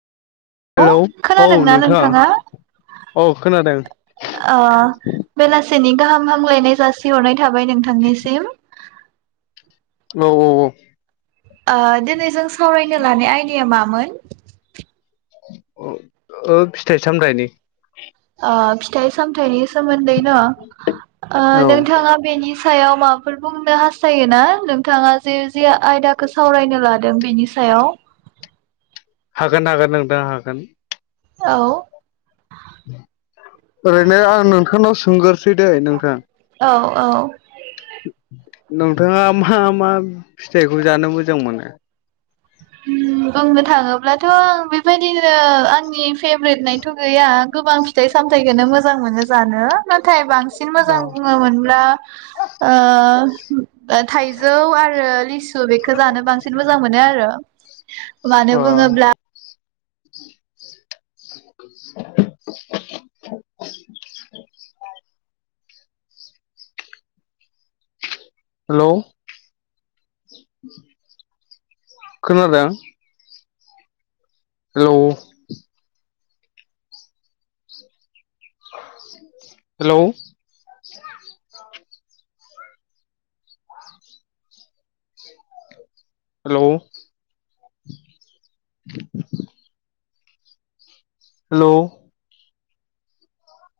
अ hello औ खोनादोंना नोंथां नोंथाङा? औ खोनादों ओ बेलासिनि गाहाम हामलायनाय जासिहरनाय थाबाय नोंथांनिसिम। औ औ औ। ओ दिनै जों सावरायनो लानाय आयदाया मामोन? ओ फिथाइ सामथाइनि। ओ फिथाइ सामथाइनि सोमोन्दैनो ओ औ नोंथाङा बेनि सायाव माबाफोर बुंनो हास्थायोना नोंथाङा जे जे आयदाखौ सावरायनो लादों बेनि सायाव। हागोन हागोन नोंथां हागोन। औ। ओरैनो आं नोंथांनाव सोंगोरसै दैे नोंथां। औ औ। नोंथाङा मा मा फिथाइखौ जानो मोजां मोनो? बुंनो थाङोब्लाथ' बेबायदिनो आंनि फेब ब्रेदनायथ' गैया गोबां फिथाइ सामथखौनो मोजां मोनो जानो नाथाय बांसिन मोजां अ बुङोमोनब्ला ओ थाइजौ आरो लिसु बेखौ जानो बांसिन मोजां मोनो आरो। मानो बुङोब्ला [inaudible] [inaudible] हेलौ। खोनादों? Hello hello [inaudible] hello hello